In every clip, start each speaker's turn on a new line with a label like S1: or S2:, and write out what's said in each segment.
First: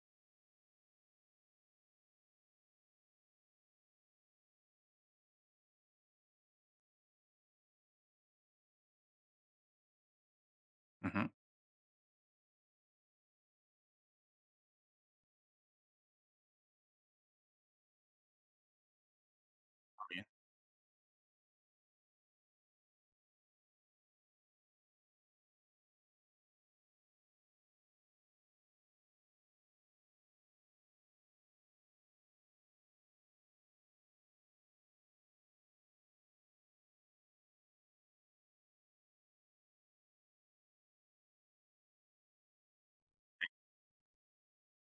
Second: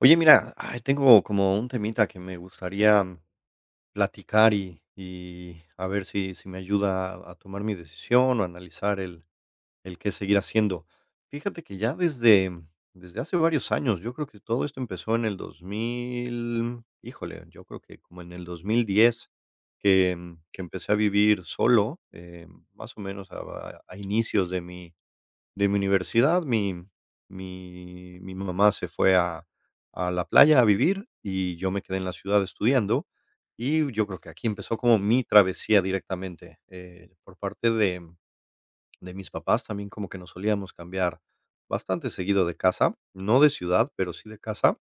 S1: Oye, mira, ay, tengo como un temita que me gustaría platicar y a ver si me ayuda a tomar mi decisión o analizar el qué seguir haciendo.
S2: Ujú, muy
S1: Fíjate que ya desde hace varios años, yo creo que todo esto empezó en el 2000, híjole, yo creo que como en el 2010 que,
S2: bien,
S1: que empecé a vivir solo, más o menos a, a inicios de de mi universidad, mi mamá se fue a la playa a vivir y yo me quedé en la ciudad estudiando, y yo creo que aquí empezó como mi travesía directamente, por parte de mis papás también como que nos solíamos cambiar bastante seguido de casa, no de ciudad, pero sí de casa.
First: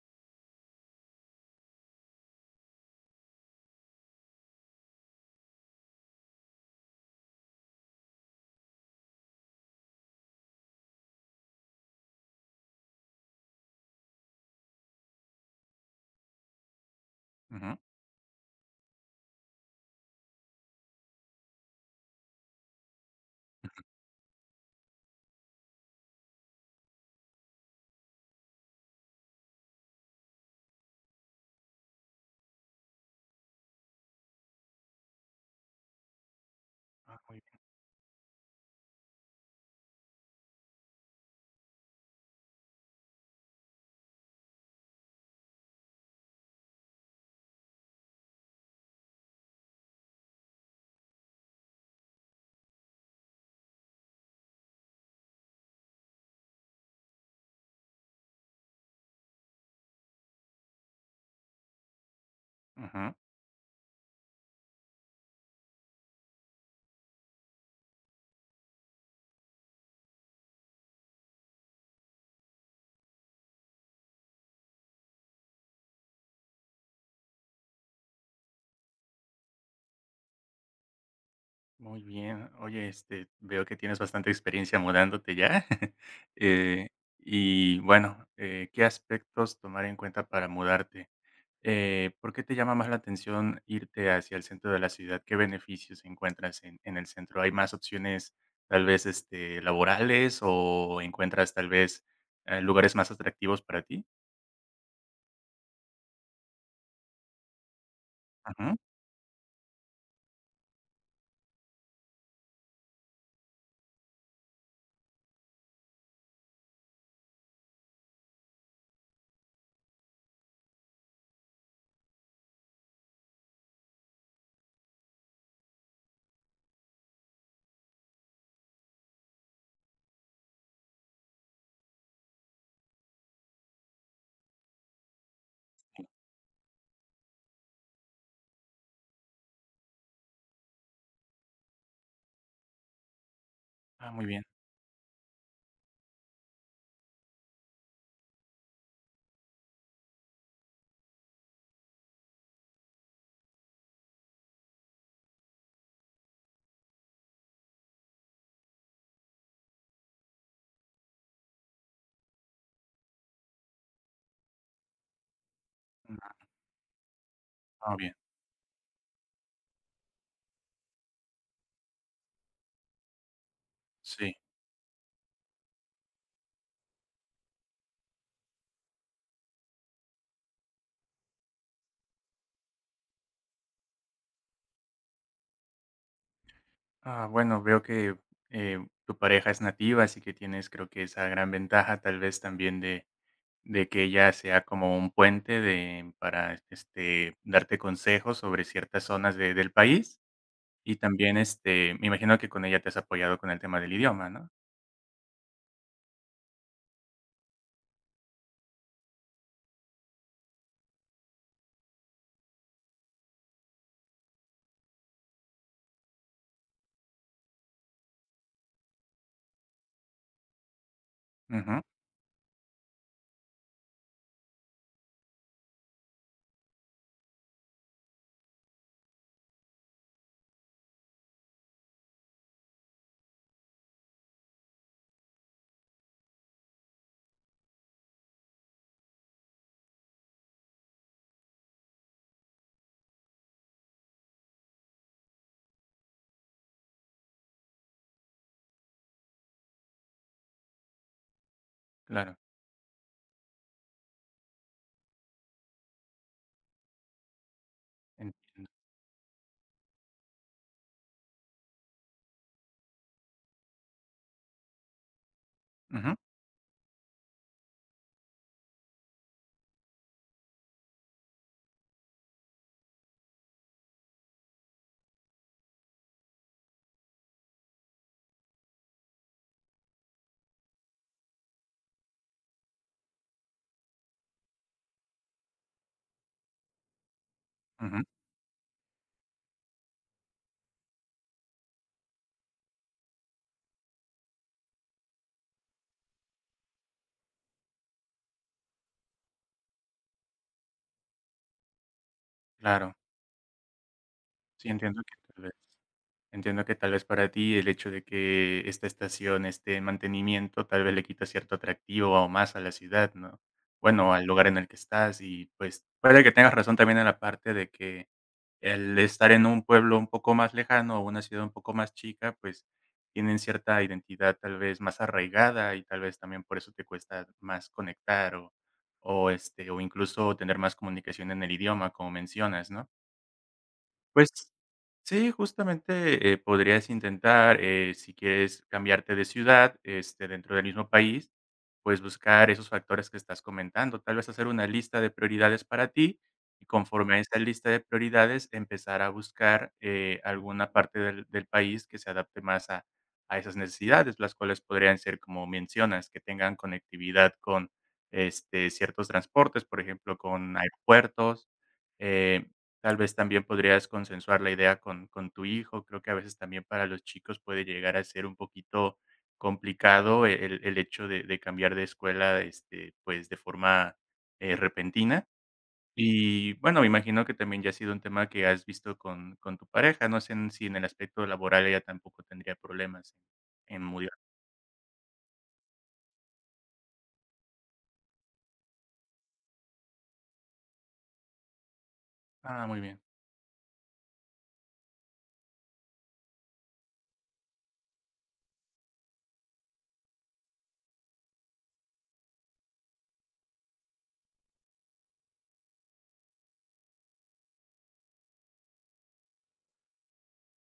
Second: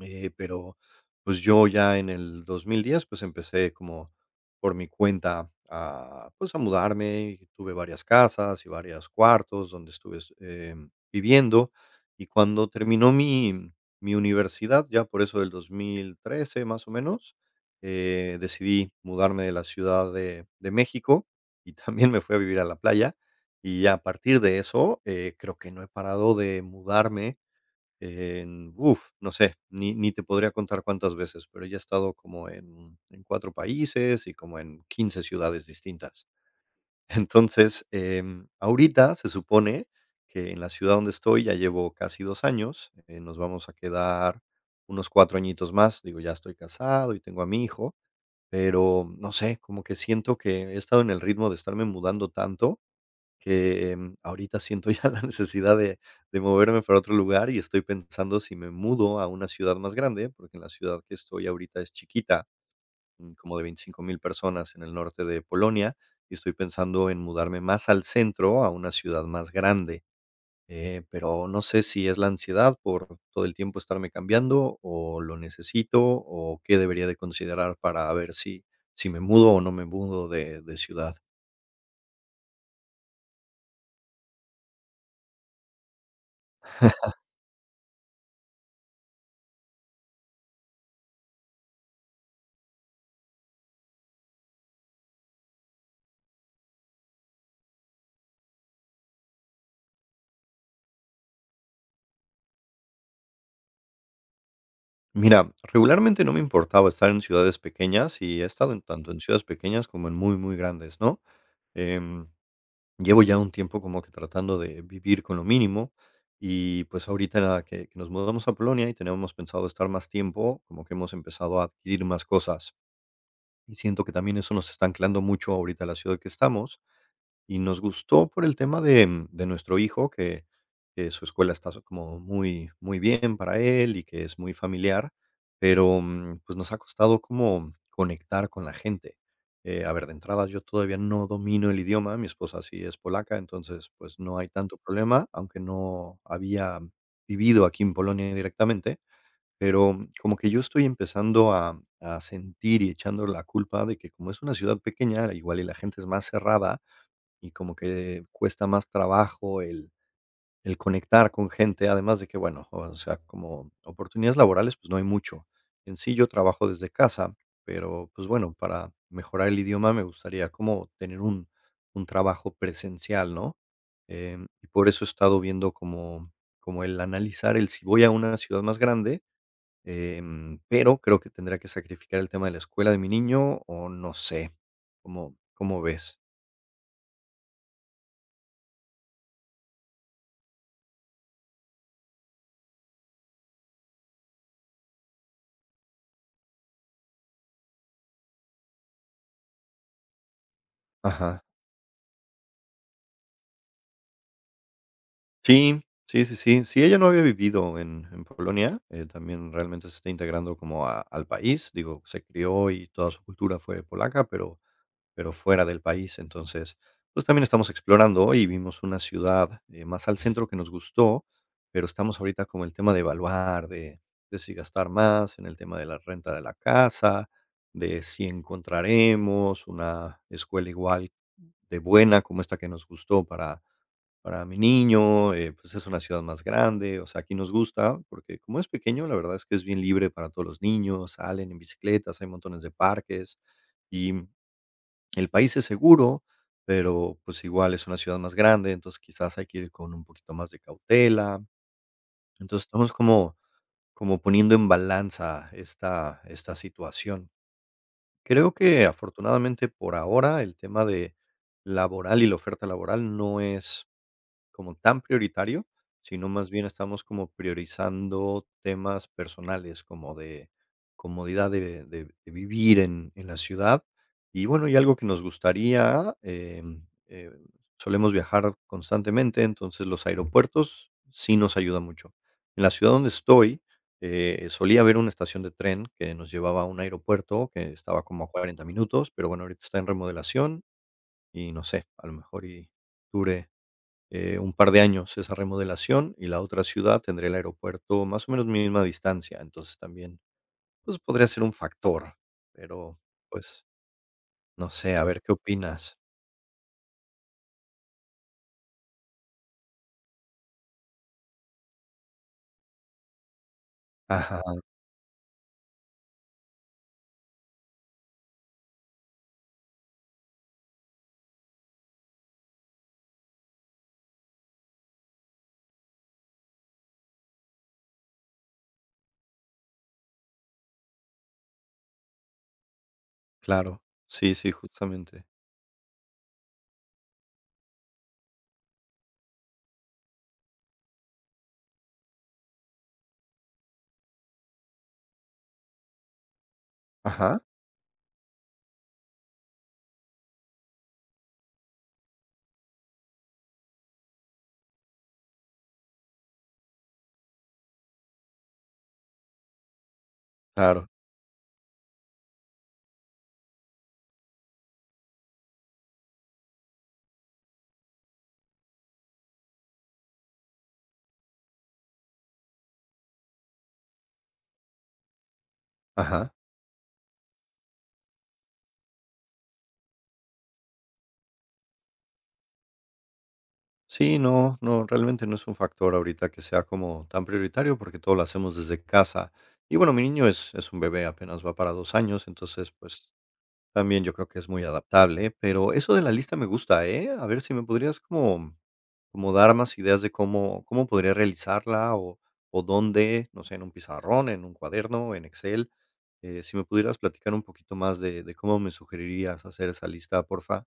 S1: Eh, pero, pues, yo ya en el 2010, pues, empecé como por mi cuenta a, pues, a mudarme, y tuve varias casas y varios cuartos donde estuve viviendo. Y cuando terminó mi universidad, ya por eso del 2013, más o menos,
S2: ujú.
S1: decidí mudarme de la Ciudad de México, y también me fui a vivir a la playa. Y a partir de eso, creo que no he parado de mudarme en, uf, no sé, ni te podría contar cuántas veces, pero ya he estado como en 4 países y como en 15 ciudades distintas.
S2: Ah, muy bien.
S1: Entonces, ahorita se supone que en la ciudad donde estoy ya llevo casi 2 años, nos vamos a quedar unos 4 añitos más. Digo, ya estoy casado y tengo a mi hijo, pero no sé, como que siento que he estado en el ritmo de estarme mudando tanto que, ahorita siento ya la necesidad de moverme para otro lugar y estoy pensando si me mudo a una ciudad más grande, porque en la ciudad que estoy ahorita es chiquita,
S2: Ujú,
S1: como de 25.000 personas en el norte de Polonia, y estoy pensando en mudarme más al centro, a una ciudad más grande, pero no sé si es la ansiedad por todo el tiempo estarme cambiando, o lo necesito, o qué debería de considerar para ver si me mudo o no me mudo de ciudad.
S2: muy bien. Oye, este, veo que tienes bastante experiencia mudándote ya. Eh, y bueno, ¿qué aspectos tomar en cuenta para mudarte? ¿Por qué te llama más la atención irte hacia el centro de la ciudad? ¿Qué beneficios encuentras en el centro? ¿Hay más opciones tal vez este, laborales o encuentras tal vez lugares más atractivos para ti?
S1: Mira, regularmente no me importaba estar en ciudades pequeñas y he estado
S2: Ujú.
S1: en tanto en ciudades pequeñas como en muy, muy grandes, ¿no? Em, llevo ya un tiempo como que tratando de vivir con lo mínimo y pues ahorita nada, que nos mudamos a Polonia y tenemos pensado estar más tiempo, como que hemos empezado a adquirir más cosas y siento que también eso nos está anclando mucho ahorita a la ciudad que estamos y nos gustó por el tema de nuestro hijo, que su escuela como muy muy bien para él y que es muy familiar, pero, pues, nos ha costado como conectar con la gente. A ver, de entrada, yo todavía no domino el idioma, mi esposa sí es polaca, entonces,
S2: Ah,
S1: pues,
S2: muy
S1: no
S2: bien.
S1: hay tanto problema, aunque no había vivido aquí en Polonia directamente, pero como que yo estoy empezando a sentir y echando la culpa de que como es una ciudad pequeña, igual y la gente es más cerrada, y como que cuesta más trabajo el conectar con gente, además de que, bueno, o sea, como oportunidades laborales, pues, no hay mucho. En sí,
S2: Mm.
S1: yo trabajo desde casa,
S2: Ah, muy
S1: pero,
S2: bien.
S1: pues, bueno, para mejorar el idioma me gustaría como tener un trabajo presencial, ¿no?
S2: Sí.
S1: Y por eso he estado viendo como como el analizar el si voy a una ciudad más grande, pero creo que tendría que sacrificar el tema de la escuela de mi niño, o no sé, ¿cómo cómo ves?
S2: Ah, bueno, veo que eh, tu pareja es nativa, así que tienes creo que esa gran ventaja tal vez también de que ella sea como un puente para este, darte consejos sobre ciertas zonas del país y también
S1: Ajá.
S2: este, me imagino que con ella te has apoyado con el tema del idioma, ¿no?
S1: Sí, sí, sí, sí. Sí, ella no había vivido en Polonia, también realmente se está integrando como a al país, digo, se crió y toda su cultura fue polaca, pero fuera del país. Entonces, pues, también estamos explorando y vimos una ciudad, más al centro que nos gustó,
S2: Ujú,
S1: pero estamos ahorita como el tema de evaluar, de si gastar más en el tema de la renta de la casa, de si encontraremos una escuela igual de buena como esta que nos gustó para mi niño, pues, es una ciudad más grande, o sea, aquí nos gusta, porque como es pequeño, la verdad es que es bien libre para todos los niños, salen en bicicletas, hay montones de parques, y el país es seguro, pero, pues, igual es una ciudad más grande, entonces quizás hay que ir con un poquito más de cautela.
S2: claro,
S1: Entonces, estamos como como poniendo en balanza esta esta situación. Creo
S2: entiendo.
S1: que afortunadamente por ahora el tema de laboral y la oferta laboral no es como tan prioritario,
S2: Ujú,
S1: sino más bien estamos como priorizando temas personales, como de comodidad de de vivir en la ciudad. Y bueno, y algo que nos gustaría, solemos viajar constantemente, entonces los aeropuertos sí nos ayudan mucho. En la ciudad donde estoy, solía haber una estación de tren que nos llevaba a un aeropuerto que
S2: ujú,
S1: estaba como a 40 minutos, pero bueno, ahorita está en remodelación y no sé, a lo mejor y dure un par de años esa remodelación y la otra ciudad tendría el aeropuerto más o menos misma distancia, entonces también, pues, podría ser un factor,
S2: claro,
S1: pero, pues,
S2: sí
S1: no sé,
S2: entiendo
S1: a
S2: que
S1: ver qué
S2: tal vez.
S1: opinas.
S2: Entiendo que tal vez para ti el hecho de que esta estación esté en mantenimiento tal vez le quita cierto atractivo o más a la ciudad, ¿no? Bueno, al
S1: Ajá,
S2: lugar en el que estás y pues puede que tengas razón también en la parte de que el estar en un pueblo un poco más lejano o una ciudad un poco más chica, pues tienen cierta identidad tal vez más arraigada y tal vez también por eso te cuesta más conectar o, este, o incluso tener más comunicación en el idioma, como mencionas, ¿no?
S1: claro.
S2: Pues
S1: Sí, sí, justamente.
S2: sí, justamente, podrías intentar, si quieres cambiarte de ciudad, este, dentro del mismo país, pues, buscar esos factores que estás comentando. Tal vez hacer una lista de prioridades para ti, y conforme a esa
S1: Ajá,
S2: lista de prioridades, empezar a buscar, alguna parte del país que se adapte más a esas necesidades, las cuales podrían ser, como mencionas, que tengan conectividad con, este, ciertos transportes, por ejemplo, con
S1: claro.
S2: aeropuertos, eh, Tal vez también podrías consensuar la idea con tu hijo. Creo que a veces también para los chicos puede llegar a ser un poquito complicado el hecho de cambiar de escuela este, pues de forma repentina.
S1: Ajá.
S2: Y bueno, me imagino que también ya ha sido un tema que has visto con tu pareja. No sé si en el aspecto laboral ella tampoco tendría problemas en mudar.
S1: Sí, no, no, realmente no es un factor ahorita que sea como tan prioritario porque todo lo hacemos desde casa. Y bueno, mi niño es un bebé, apenas va para 2 años,
S2: Ah,
S1: entonces,
S2: muy bien.
S1: pues. También yo creo que es muy adaptable, pero eso de la lista me gusta, ¿eh? A ver si me podrías como como dar más ideas de cómo cómo podría realizarla o dónde, no sé, en un pizarrón, en un cuaderno, en Excel. Si me pudieras platicar un poquito más de cómo me sugerirías hacer esa lista, porfa.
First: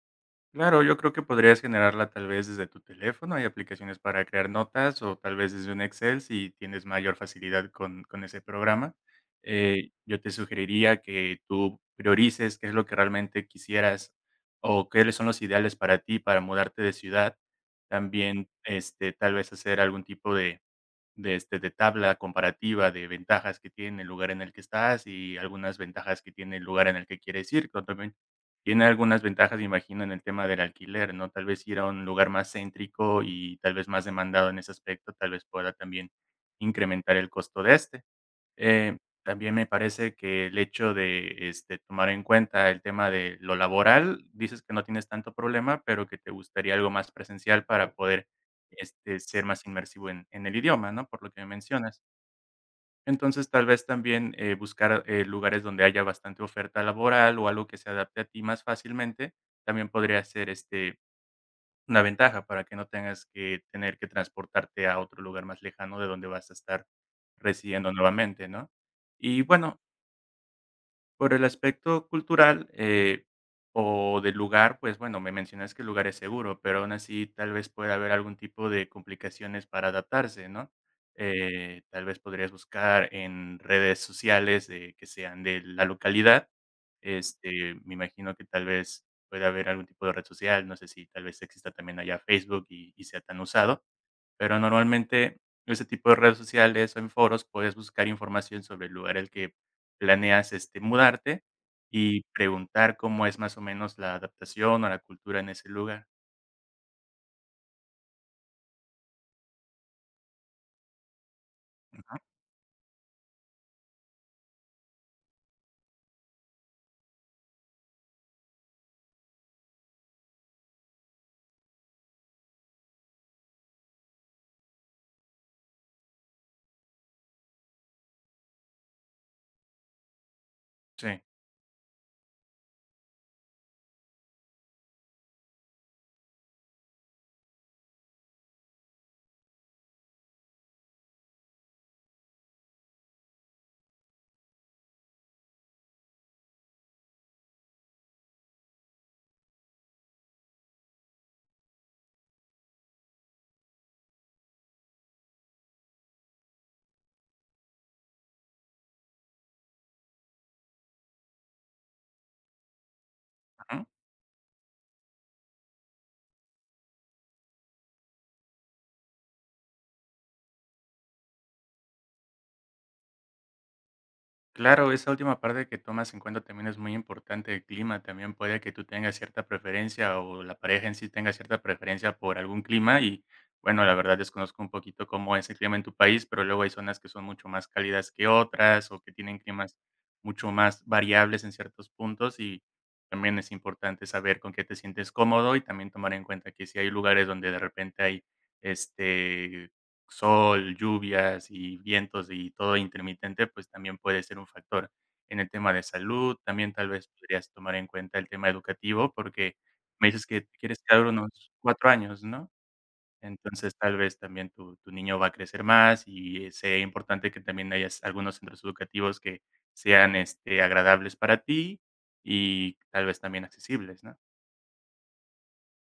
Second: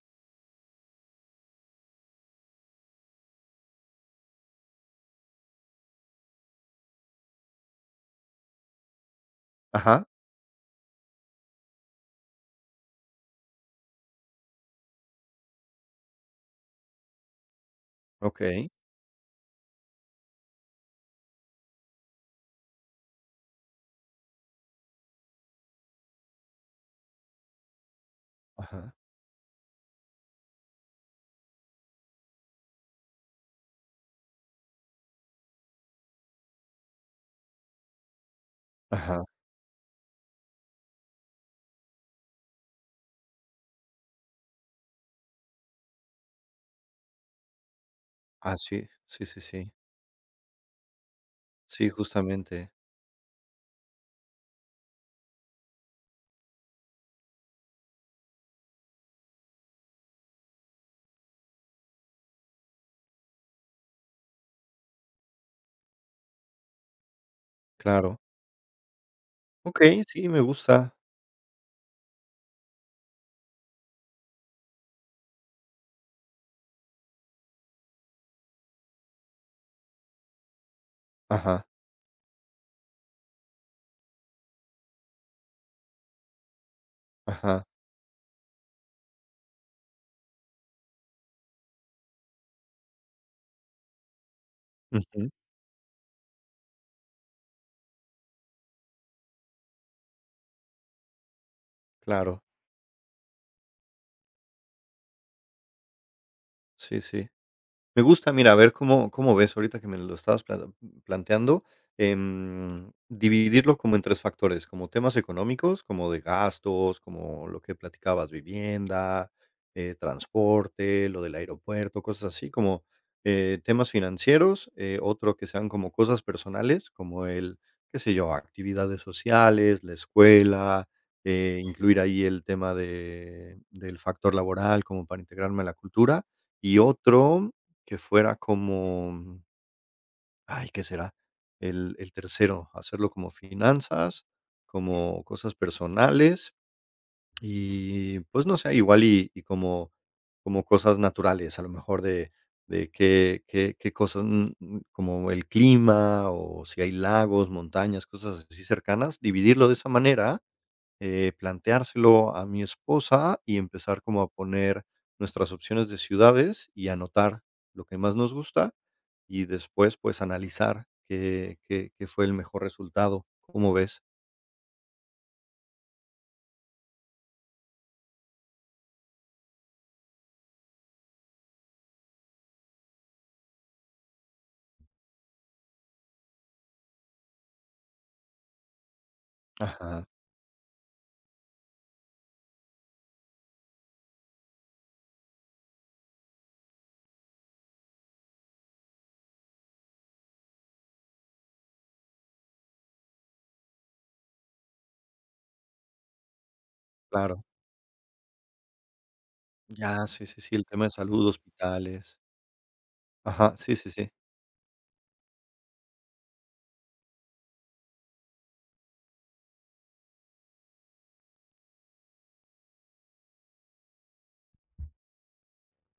S2: Claro, yo creo que podrías generarla tal vez desde tu teléfono. Hay aplicaciones para crear notas o tal vez desde un Excel si tienes mayor facilidad con ese programa. Eh,
S1: Ajá,
S2: yo te sugeriría que tú priorices qué es lo que realmente quisieras o qué son los ideales para ti para mudarte de ciudad. También,
S1: okey.
S2: este, tal vez hacer algún tipo de tabla comparativa de ventajas que tiene el lugar en el que estás y algunas ventajas que tiene el lugar en el que quieres ir, pero también tiene
S1: Ajá,
S2: algunas ventajas, me imagino, en el tema del alquiler, ¿no? Tal vez ir a un lugar más céntrico y tal vez más demandado en ese aspecto, tal vez pueda también incrementar el costo de este. Eh,
S1: ajá.
S2: También me parece que el hecho de, este, tomar en cuenta el tema de lo laboral, dices que no tienes tanto problema, pero que te gustaría algo más presencial para poder,
S1: Ah, sí,
S2: este,
S1: sí, sí,
S2: ser más
S1: sí.
S2: inmersivo en el idioma, ¿no? Por lo que me
S1: Sí,
S2: mencionas.
S1: justamente,
S2: Entonces, tal vez también, buscar, lugares donde haya bastante oferta laboral o algo que se adapte a ti más fácilmente, también podría ser, este, una ventaja para que no tengas que tener que transportarte a otro lugar más lejano de donde vas a estar residiendo
S1: claro.
S2: nuevamente, ¿no? Y bueno,
S1: Okey, sí, me gusta.
S2: por el aspecto cultural, o del lugar, pues, bueno, me mencionas que el lugar es seguro, pero aún así tal vez pueda haber algún tipo de complicaciones para adaptarse, ¿no?
S1: Ajá,
S2: Tal vez podrías buscar en redes sociales, que sean de la localidad.
S1: ajá.
S2: Este, me imagino que tal vez pueda haber algún tipo de red social, no sé si tal vez exista también allá Facebook y sea tan usado. Pero
S1: Ujú,
S2: normalmente en ese tipo de redes sociales o en foros puedes buscar información sobre el lugar al que planeas, este, mudarte y
S1: claro.
S2: preguntar cómo es más o menos la adaptación o la cultura en ese lugar.
S1: Sí, sí. Me gusta, mira, a ver cómo cómo ves ahorita que me lo estabas planteando,
S2: Ujú,
S1: dividirlo como en 3 factores, como temas económicos, como de gastos, como lo que platicabas, vivienda, transporte, lo del aeropuerto, cosas así, como, temas financieros, otro que sean como cosas personales, como el, qué sé yo, actividades sociales, la escuela,
S2: sí,
S1: incluir ahí el tema de del factor laboral como para integrarme a la cultura, y otro que fuera como, ay, ¿qué será? El tercero, hacerlo como finanzas, como cosas personales y pues no sé, igual y como, como cosas naturales, a lo mejor de qué, qué cosas, como el clima o si hay lagos, montañas, cosas así cercanas, dividirlo de esa manera planteárselo a mi esposa y
S2: ujú.
S1: empezar como a poner nuestras opciones de ciudades y anotar lo que más nos gusta y después, pues, analizar qué qué fue el mejor resultado, ¿cómo ves?
S2: Claro, esa última parte que tomas en cuenta también es muy importante, el clima, también puede que tú tengas cierta preferencia o la pareja en sí tenga cierta preferencia por algún clima y bueno, la verdad desconozco un poquito cómo es el clima en tu país, pero luego hay zonas que son mucho más cálidas que otras o que tienen climas
S1: Ajá.
S2: mucho más variables en ciertos puntos y también es importante saber con qué te sientes cómodo y también tomar en cuenta que si hay lugares donde de repente hay este sol, lluvias y vientos y todo intermitente, pues también puede ser un factor en el tema de salud. También tal vez
S1: Claro.
S2: podrías tomar en cuenta el tema educativo, porque
S1: Ya,
S2: me dices
S1: sí, sí,
S2: que
S1: sí,
S2: te
S1: el
S2: quieres
S1: tema de
S2: quedar
S1: salud,
S2: unos 4
S1: hospitales.
S2: años, ¿no?
S1: Ajá, sí,
S2: Entonces,
S1: sí,
S2: tal
S1: sí.
S2: vez también tu niño va a crecer más y sea importante que también hayas algunos centros educativos que sean, este, agradables para ti y tal vez también accesibles, ¿no?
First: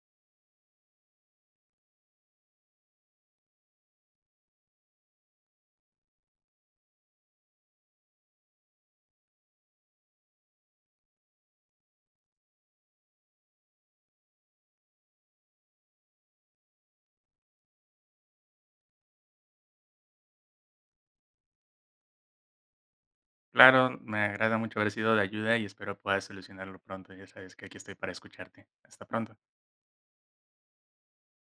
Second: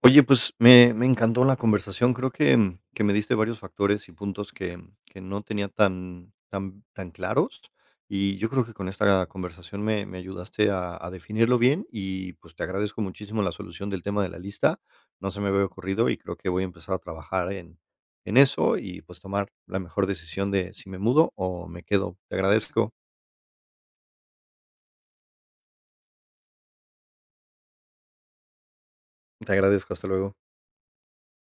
S1: Oye, pues me encantó la conversación. Creo que, que me diste varios factores y puntos que, que no tenía tan, tan, tan claros. Y yo creo que con esta conversación me, me ayudaste a definirlo bien y pues te agradezco muchísimo la solución del tema de la lista. No se me había ocurrido y creo que voy a empezar a trabajar en eso y pues tomar la mejor decisión de si me mudo o me quedo. Te agradezco.
S2: Claro, me agrada mucho haber sido de ayuda y espero puedas solucionarlo pronto. Ya sabes que aquí estoy para escucharte. Hasta pronto.
S1: Te agradezco. Hasta luego.